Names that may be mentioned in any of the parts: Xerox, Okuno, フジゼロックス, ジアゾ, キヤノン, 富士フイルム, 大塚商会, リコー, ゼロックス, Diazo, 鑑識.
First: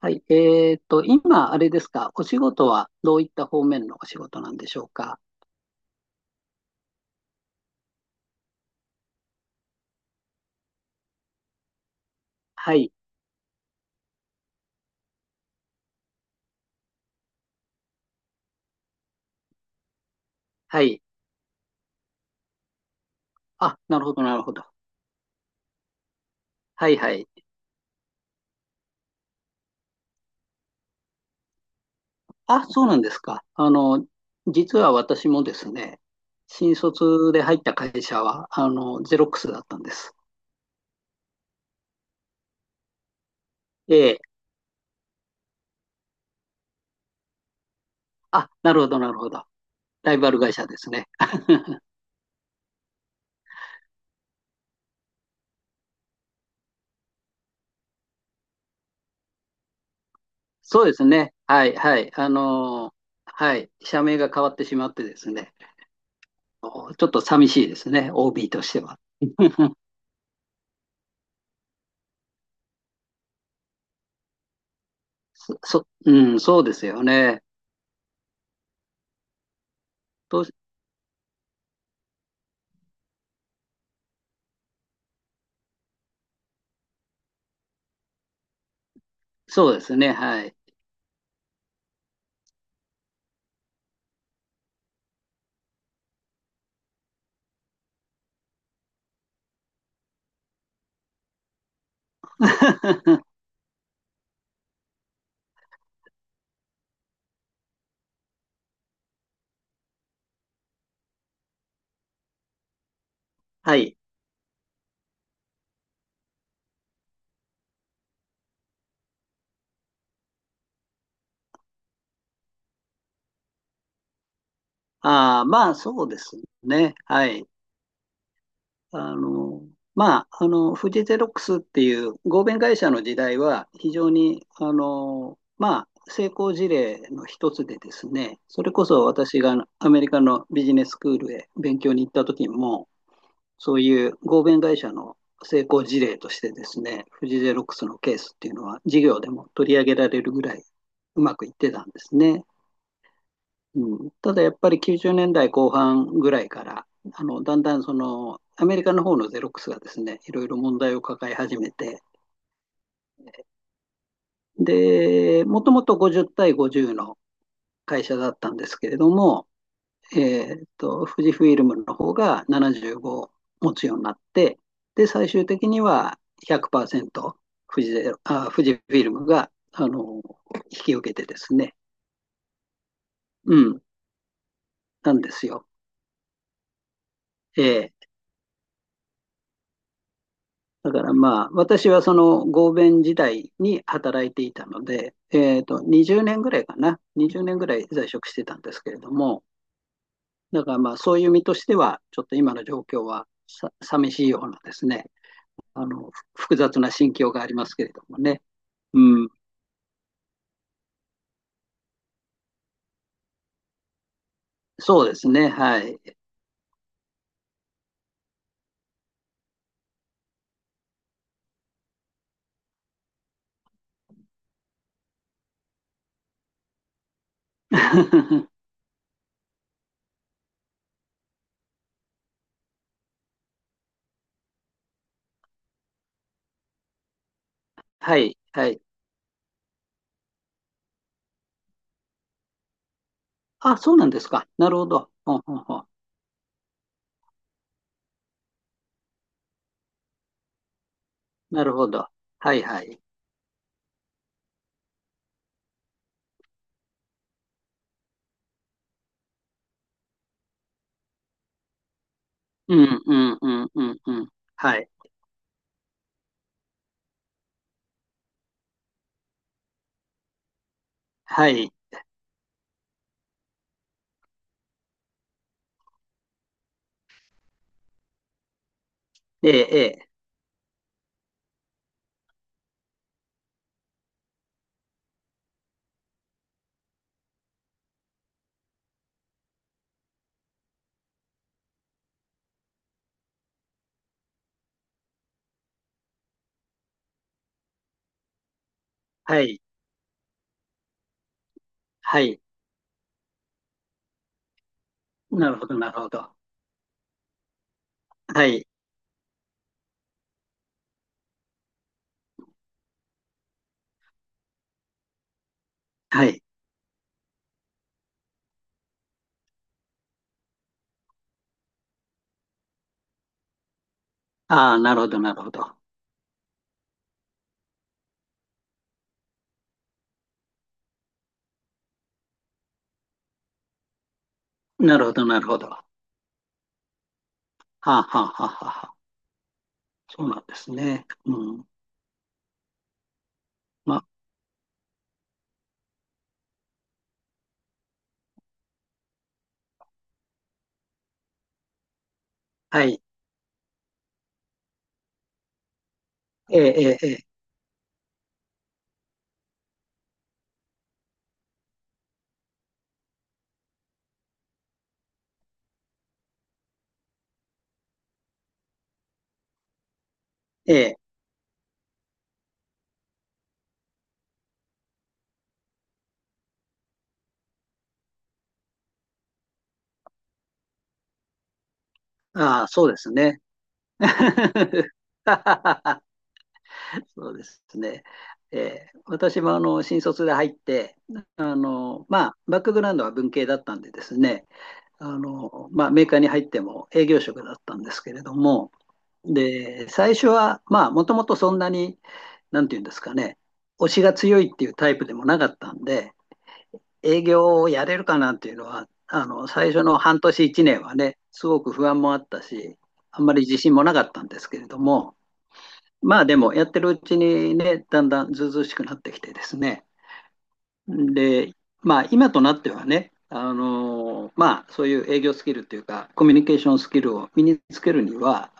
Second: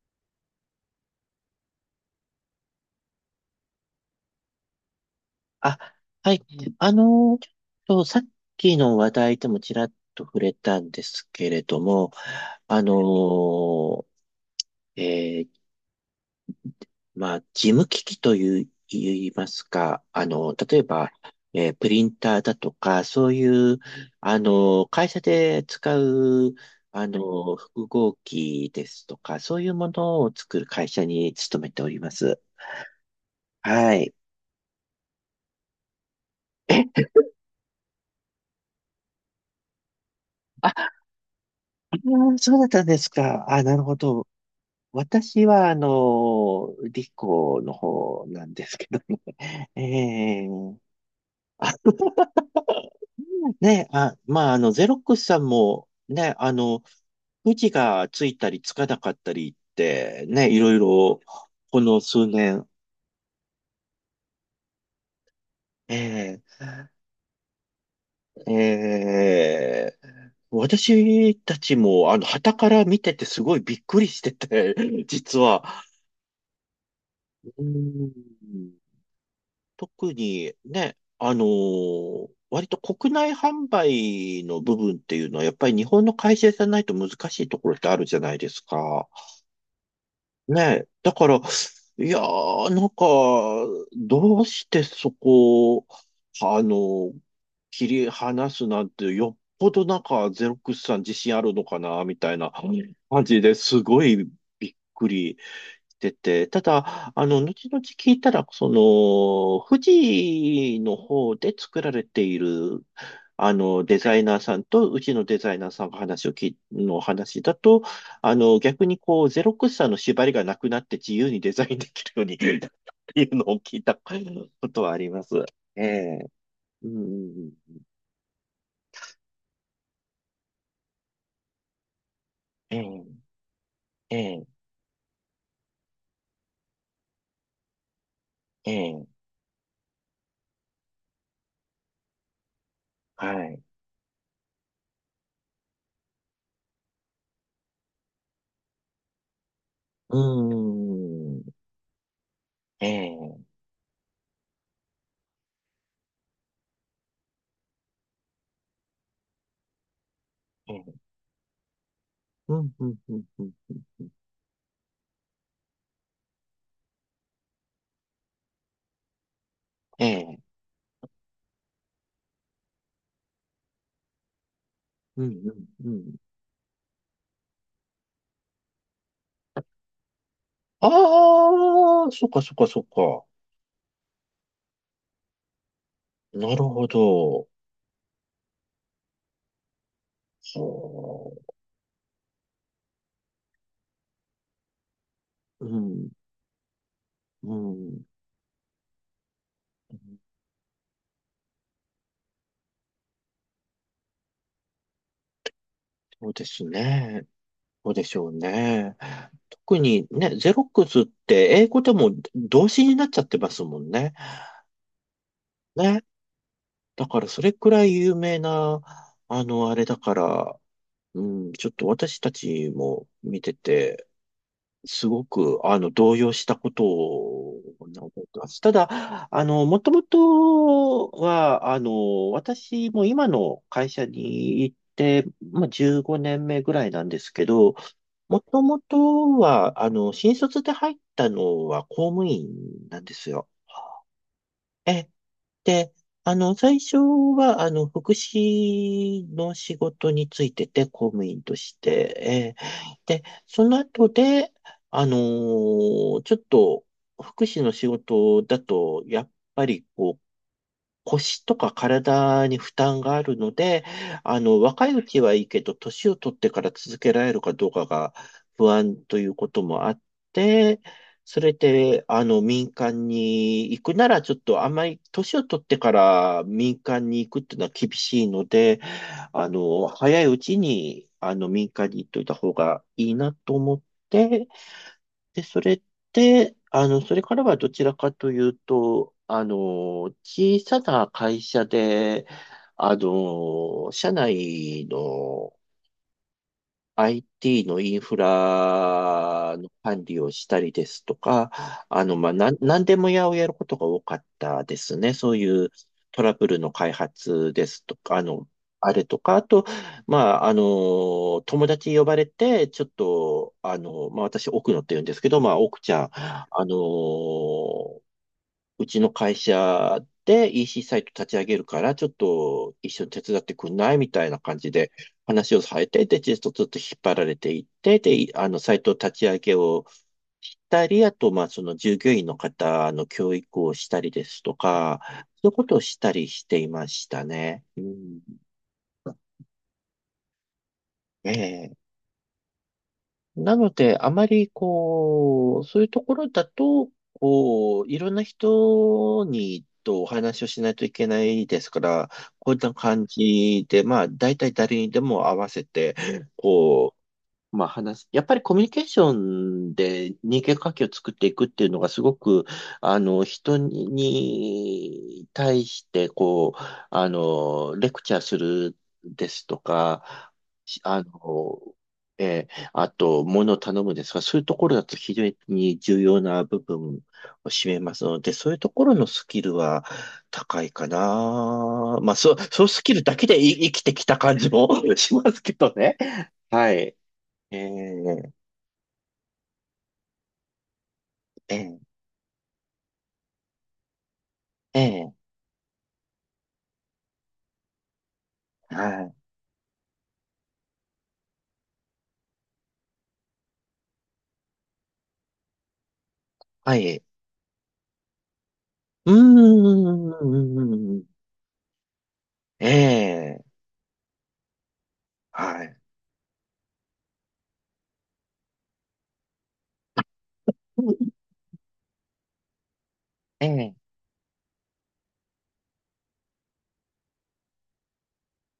はい。今、あれですか、お仕事はどういった方面のお仕事なんでしょうか。あ、はい。うん、あの、ちょっとさっきの話題でもちらっと触れたんですけれども、はあい。の、えー事務機器という、言いますか、例えはい。ば、プリンターだとか、そういう、あ、なるほど、なあるほど。の、会社で使う、はい、はい。複合機ですとか、そういうものを作る会社に勤めております。あ、そうなんですか。あはの、い。実は私もですね、新え、卒で入った会社は、あの、ゼロックスだったんです。あ、そうだったんですか。あ、なるほええ。ど。私は、理工の方なあ、んでなするけほど、どなるほど。ね。ライバルえ会社でーすね。ね、あ、まあ、ゼロックスさんも、ね、富士がついたりつかなかったりって、ね、いろいそうですろ、ね。はい、こはのい。数あ年、の、はい。社名が変わってしまってですね、えちょっと寂しいですね、OB ーとしては。えー私たちも、傍から見ててすごいびっくりしてて、実は。うん、そうですよね。うん、特と、にね、割と国内販売の部分っていうのは、やっぱり日本の会社じゃないと難しいところってあるじゃないですか。そうですね、はい。ね、だから、いやー、なんか、どうしてそこを、あの、切り離すなんて、よっぽどなんか、ゼロックスさん自信あるのかな、みたいな感じ ですごいびっくりてて、ただ、後々聞いたら、その、富士の方で作られている、はい。デザイナーさんと、うちのデザイナーさんが話をき、の話だと、逆にこう、ゼロクスさんの縛りがなくなって自由にデザインできるように っていうのを聞いたことはあります。ああ、まあ、えそうでえ、すうね。はい。ん、あの、まあ、あの、フジゼロックスっていう合弁え会社のえ、時代は、非常ええ、に、あの、まあ、成功事例の一つでですね、そえれこそえ、私がアメリカのビジネススクールへ勉強に行った時も、はい。そういう合弁会社の成功事例としてですね、富士ゼロックスのケースっていうのは事業でも取り上げらうれるぐらいうまくいっん、てたんですね。ええ、うん、ただやっぱり90年代後半ぐらいから、あのだんだんそのアメリカの方のゼロックスがですね、いろいろえ問題え、を抱え始めて、うん、うん、うん、うん、うんでもともと50対50の会社だったんですけれども、ええ。富士フイルムの方が75持つようになって、で、うん、最終的にうん、うん。は100%富士ゼロ、あ、富士フィルムが、あの、引あき受けてですね。あ、そっかそっかそっか。うん、なんですよ。なるほど。ええ、だからまあ、そ私はその合弁時代に働いていたので、う。うん、20年ぐらいかな、20う年ぐらいん。在職してたんですけれども、だからまあ、そういう身としては、ちょっと今の状況はさ寂しいようなですね、あの、そうで複す雑な心ね。境がありますけそれうどでしもょうね。ね。うん、特にね、ゼロックスって英語でも動詞になっちゃってますもんね。そうですね。はい。ね。だからそれくらい有名な、あれだから、うん、ちょっと私たちも見てて、すごく、動揺したことを覚えてます。ただ、もともとは、私も今の会社に行って、まあ、15年目ぐらいなんですけど、はい、もとはもい。とは、新卒で入ったのは公務員なんですよ。あ、そうなんですか。なるほえど。ほんほんほん。で、あの、最初は、福祉の仕事についてて、公務員となるしほど。はて、えい、はい。ーで、その後で、ちょっと、福祉の仕事だと、やっぱり、こう、腰とか体に負う担ん、うがあるん、うのん、うで、ん、うん。は若い、いうちはいいけど、年を取ってから続けられるかどうかが不安ということもあって、そはれい。で、民間に行くなら、ちょっとあんまり、年を取ってから民間に行くっていうのは厳しいので、ええ、ええ。早いうちに、民間に行っといた方がいいなと思って、で、それって、あの、それからはどちらかというと、小さな会社で、社内の IT のインフはラい、の管理をしたりですとか、はい。なんでも屋をやることが多かったですね。そうなるいほうど、なるほトど。ラブルの開発ですとか、はい、あれとか、あと、まあ、友達呼ばれて、ちょっと、あの、まあ、私、奥野って言うんですけど、まあ、奥ちゃん、はい。うちの会社で EC サイト立ち上げるから、ちょっと一緒に手伝ってくんないみたいな感じああ、でなるほど、なるほ話をさど。れて、で、ちょっとずっと引っ張られていって、で、サイト立ち上げをしたり、あと、まあ、その従業員の方の教育をしたりですとなか、るほど、なるそういうほこど。とをはしたりしていましたね。うあ、はん、あ、はあ、はあ。そうなんですね。うん。ええなので、まあ、あまり、こう、そういうところだと、こう、いろんな人とお話をしないといけないですから、こういったはい。感じで、まあ、大体誰にでも合わせて、えこえ、えう、まあ話す、やっぱりコミュニケーションで人間関係を作っていくっていうのがすごく、人に対して、こう、レクチャーするですとか、え、えしえ。ええ、あの、えーあと、物を頼むですが、そういうところだと非常に重要な部分を占めますので、そういうところのスキルは高いかな。まあ、そう、あそうあ、スそうキでルすだけね。で生きてきた感じも しますけどね。はい。そうでえすね。え、私もあの新卒で入って、えあえ、のまあ、バックグラウンドは文系だったんでですね、えあえ、のまあ、メーカーに入っても営業職だったんですけれども、はい、で最初は、まあ、もともとそんなに、なんていうんですかね、推しが強いっていうタイプでもなかったんで、はい。営業をやれるかなっていうのは、うーあの最初の半年、1年はん、ね、すごく不安もあったえし、あんまりえ、自信もなかったんですけれども、はい。まあでもやってるうちにね、だんだんずうずうしくなってきてですね。で、まあ今となってはね、えあえ、のまあそういう営業スキルというか、コミュニケーションスキルを身につけるには、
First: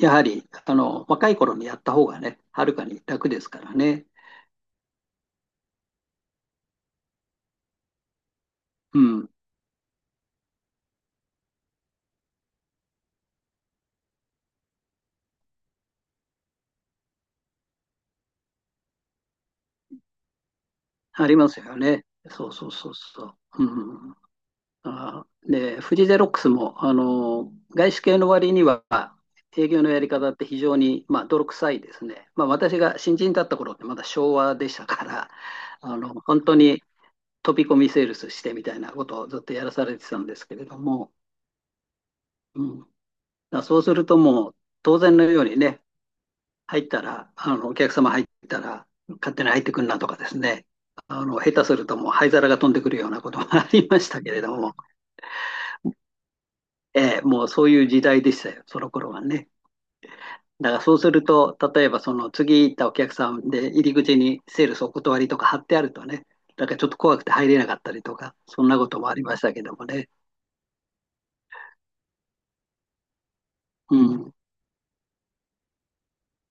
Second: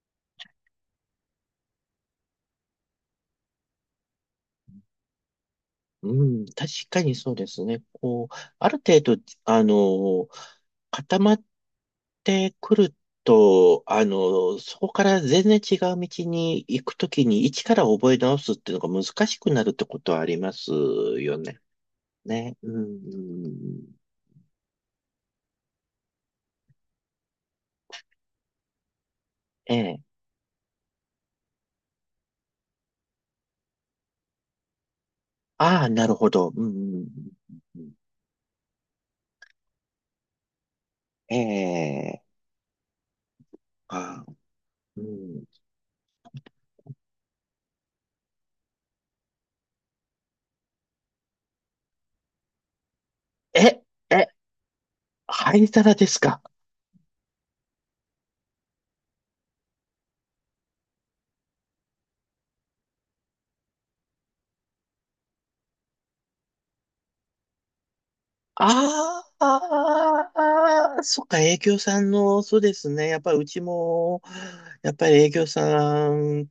やはりあの若い頃にやった方がね、はるかに楽ですからね。うん、確かにそうですね。こう、あるう程度、ん、あの、固まってくると、そこから全然違う道に行くときに、一から覚え直すっていうのが難しくなるってことはありますありよまね。すよね。ね。うん、そうう。んうん、あー、で、フジゼロックスも、あの、外資系の割には、営え業のやえ。り方って非常に、まあ、泥臭いですね。まあ、私が新人だった頃ってまだ昭和でしたから、ああ、あなの、るほ本ど。う当ん、うにん飛び込うみんセールスしてみたいなことをずっとやらされてたんですけれども、ええ、うん。だからそうするとあもう、当う然のよん、うにね、入ったら、あの、お客様入ったら、勝手に入ってくんなとかですね、あの、下手するともう灰皿が飛んでくるようなこともあえ、りましたえ、けれども、灰皿ですか。ええ、もうそういう時代でしたよ、その頃はね。だからそうすると、例えばその次行ったお客さんで入り口にセールスお断りとか貼ってあるとね、だからちょっと怖くて入れなかったりとか、そんなこともありあましーたけどもね。あー、そっか、営業さんの、そうですね。やっぱりうちうも、ん。やっぱり営業さん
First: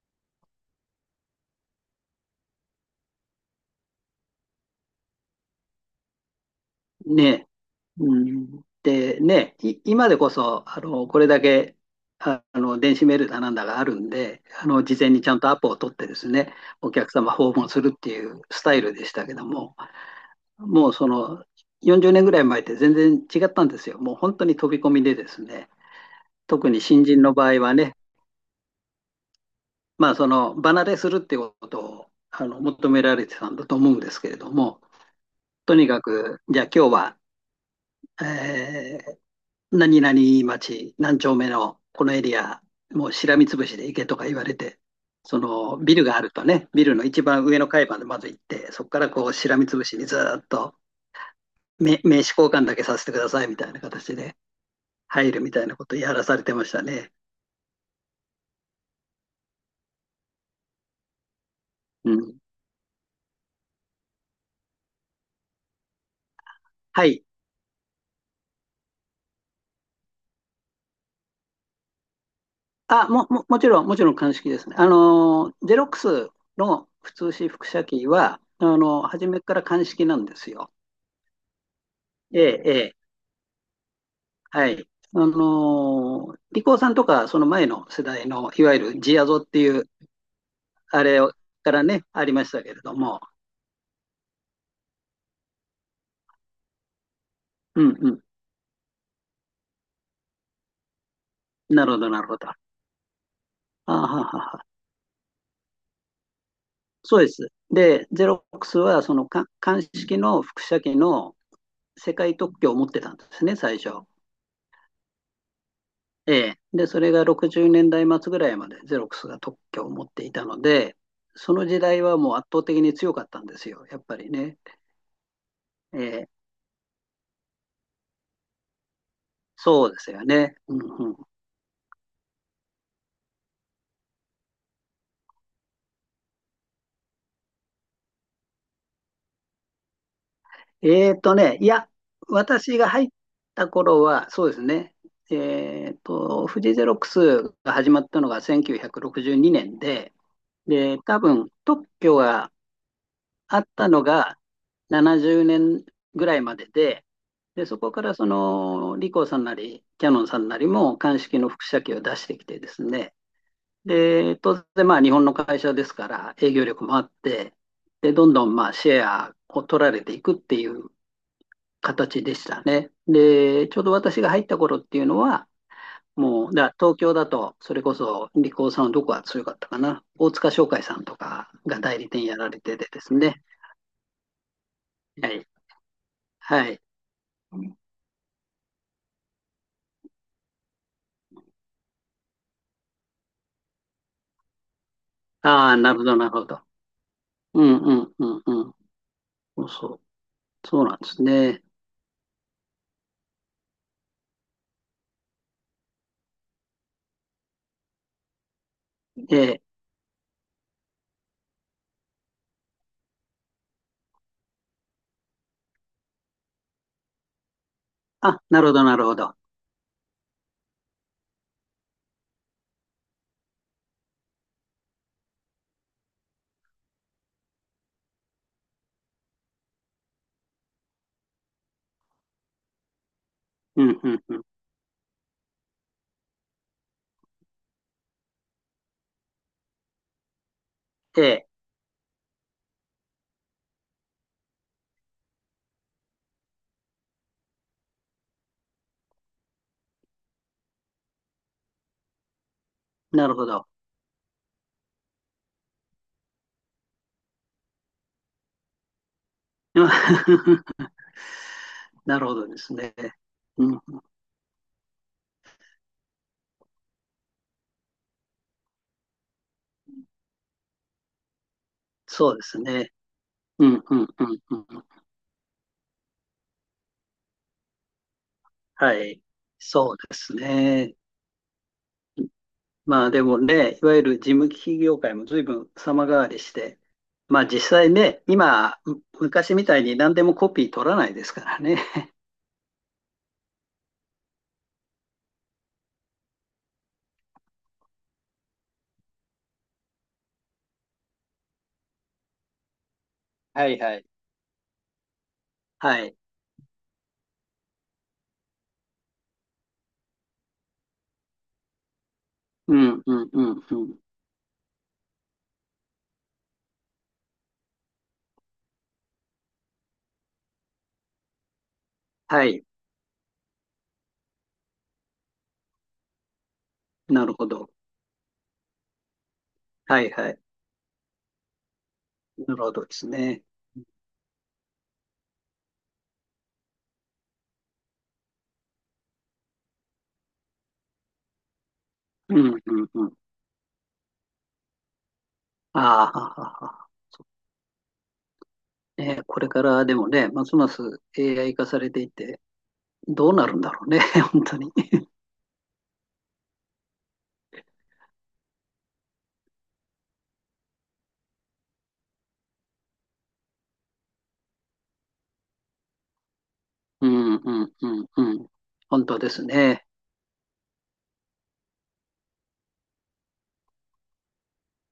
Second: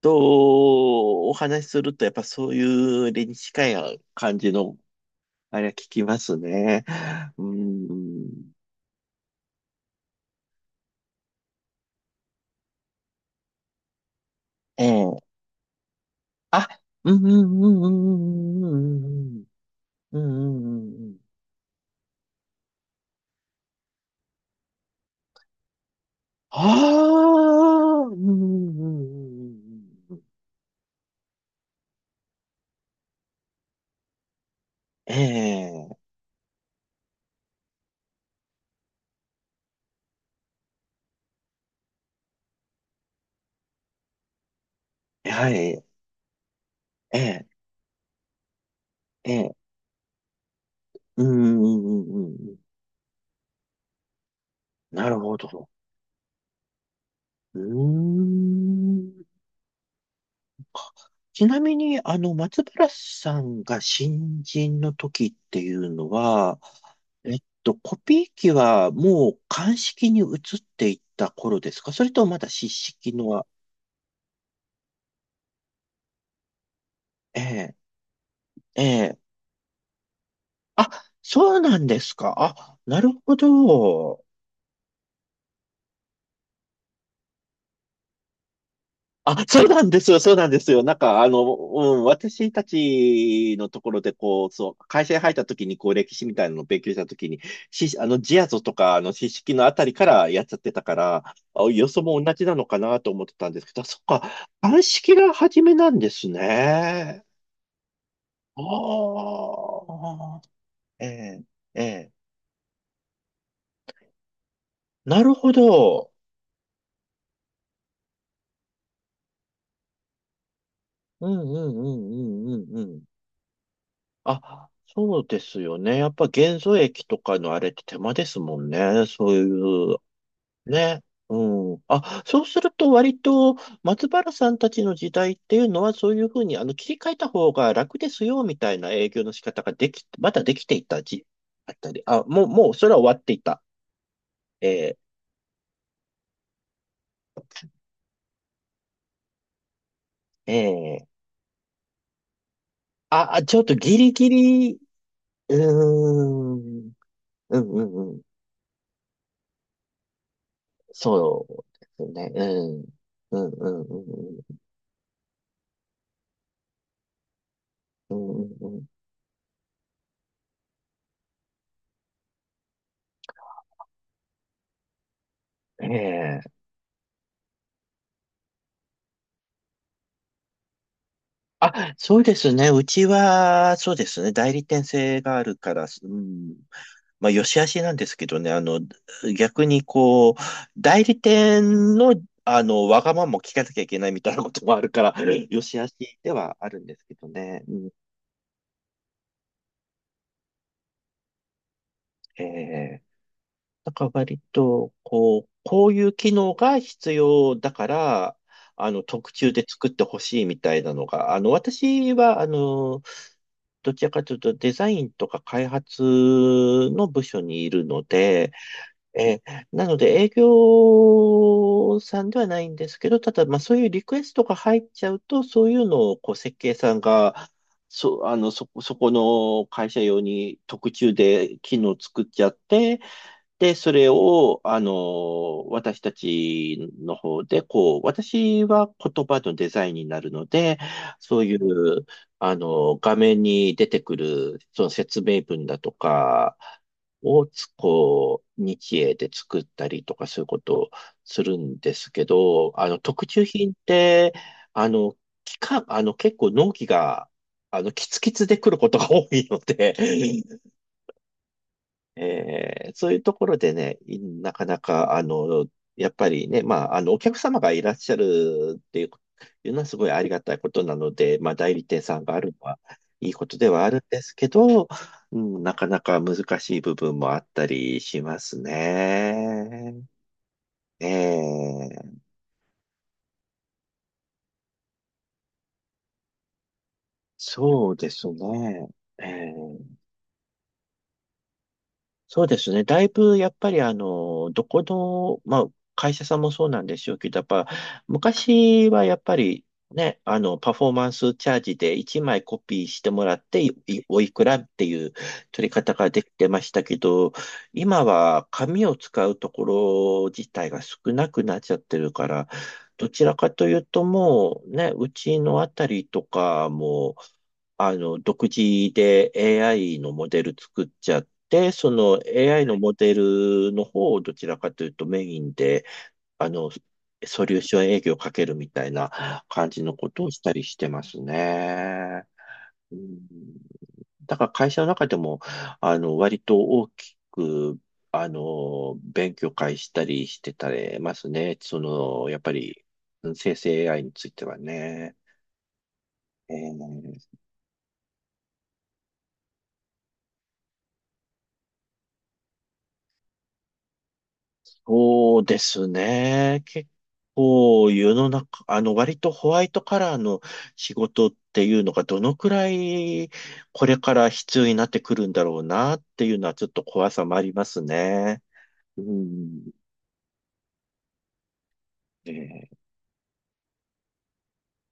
とお話しすると、やっぱそういう理に近い感じの、あれは聞きますね。ねえ。ううん。ん。で、ねえ、今でこそ、あの、これだけ、あの、電子メールだなんだがあるんで、あの、事え前にえ、ちゃんとアポを取ってですね、あ、お客うんう様訪んう問するっていうスタイルでしたけんども、うんうんうんうんうんうんもうんううんうんそうん。の40年ぐらい前って全然違ったんですよ。もう本当に飛び込みでですね、あ特に新人の場合はね、あ、うん、うん、うん、うんまうあんその離れするっていうことをあの求められてたんだと思うんですけれども、とえにかく、じゃあ今日は、えー何々町何丁目のこのエリア、もうしらみつぶしで行けとか言われて、え、そはい、のえビルがあるとね、ビルの一番え、上の階までまず行って、そこからこえうしえ、らみつぶしにずっとうん、うん、う名ん、刺うん交うん。換だけさせてくださいみたいな形でなる入ほるみたいど。なことをやらされてましたね。うーん。ちなみに、うん。松原さんが新人の時っていうのは、はい。えっと、コピー機はもう鑑識に移っていった頃ですか、それともまだ湿あ、式のは、もちろん、もちろん鑑識ですね。あのー、ゼロックスの普通え紙複え、写機は、あえのー、え。初めから鑑識なんですよ。あ、そうなんですか。ええ、あ、ええ、なるほど。はい。あのー、リコーさんとか、その前の世代の、いわゆるジアゾあ、ってそういなう、んですよ、そうなんですよ。なんあか、れをからうね、ん、ありまし私たたけれども。ちのところで、こう、そう、会社に入った時に、こう、歴史みたいなのを勉強した時に、うんし、あうの、ん。ジアゾとか、四式のあたりからやっちゃってたから、あ、なよるほそど、なもる同ほじど。なあのかなと思ってたんですけど、はそっか、はは。鑑識が初めなんですそうね。です。で、ゼロックスは、そのあか鑑識あ、の複写機えのえ、ええ。世界特許を持ってたんですね、最初。なるほど。ええ、で、それが60年代末ぐらいまでゼロックスが特許を持っていたので、うん、そうのん、時う代はもうん、圧う倒ん、うん、的うにん。強かったんですよ、やっぱりね。あ、そうですよね。えやっぱえ、元素液とかのあれって手間ですもんね。そういそうう、ですよね。うんね。うん、うん。あ、そうすると割と松原さんたちの時代っていうのはそういうふうに切り替えた方が楽ですよみたいな営業の仕方ができ、まだできていた時いあっや、たり。あ、もう、もう私そがれは入っ終わっていた。た頃は、そうですね、え富士ゼロックスが始まったのが1962年で、ー、えで、ー、多分特許があ、あちあょっっとたギのリギがリ、う70ー年ぐらいまでん、で、うで、んそうこかんうらん。そのリコーさんなり、キヤノンさんなりも鑑識その複写機をう出しですね。てきてでうん。すね、うんうんで、うん当然まあ日本の会社ですから営業力もあって、で、うどん。んうどんんうまあんうシんェアを取られていくっていう形でしたね。で、ちょうど私が入った頃っていうのは、えもう、え。だから東京だと、それこそ、リコーさんはどこが強かったかな。大塚商会さんとかがあ、代理そう店でやらすれね。てうてでちすね。は、そうですね。代理店制はがあい。るから、うん、はい。まあ、よし悪しなんですけどね。逆にこう、代理店のわがままも聞かなきゃいけないみたいなこともあるから、よああ、し悪なしるほど、なるでほはど。あるんですけどうね。うん、ん、うん、うん、うん。そうそう。そうなんですね。ええなんから割と、こう、こういう機能が必要だから、特え注え。で作ってほしいみたいなのが、あの、私は、どちらかというとデザインとか開発の部署にいるのあ、で、なるほど、なるほど。なので営業さんではないんですけど、ただ、まあそういうリクエストが入っちゃうと、そういうのをこう設計さんが、そ、あの、そこ、そこの会社用に特注で機能作っちゃって、で、うそん、うれん、うん。を、私たちの方で、こう、私は言葉のデザインになるので、えそうえ、いう、画面に出てくる、その説明文だとかをこう、日英で作ったりとか、そういうことをするんですけど、特なる注ほど。品って、あの、期間、あの、結構納期が、キツキツで来ることが多いので、なるほどですね。そういうところでうん、ね、なかなか、やっぱりね、まあ、お客様がいらっしゃるっていうのはすごいありがたいことなので、まあ、代理店さんそがうあでるのすはね。いいことうでん、はあうるん、んうん、ですけうん。ど、うん、なかなか難しい部分もあったりしますはい。ね。そうですね。えーまあでもね、いわゆる事務機器業界も随分様変わりして、まあ実そ際うでね、す今、ね。え昔みたいーに何でもコピー取らないですからね。そうですね。だいぶ、やっぱり、どこの、まあ、会社さんもそうなんでしょうけど、やっぱ、昔はやっぱり、ね、パフォーマンスチャージで1枚コピーしてもらって、いはいはいい。おいくらっていう取り方はがい。できてましたけど、今は紙を使うところ自体が少なくなっちゃってるから、うん、どうちん、らうかん、といううん。ともう、ね、うちのあたりとかも、独自で AI のモデル作っちゃって、その はい。AI のモデルの方をどちらかというとメインで、あの、なるソほリューど。ション営業をかけるみたいな感じのはこいとはをい。したりしてますね。なるほどでうすん、ね。だから会社の中でも、割と大きく、勉強会したりしてたりますね。その、うやっぱんうり、んうん。うん、生成 AI についてはね。ああ、ははえはは。ーね、これからでもね、ますます AI 化されていって、どうなるんだろうね、本当に。そうですね。結構世の中、あの割とホワイトカラーの仕事っていうのがどのくらいこれから必要になってくるんだろうなっていうのはちょっとう怖さもんありうまんすうんうね。ん。う本当ですん。ね。ね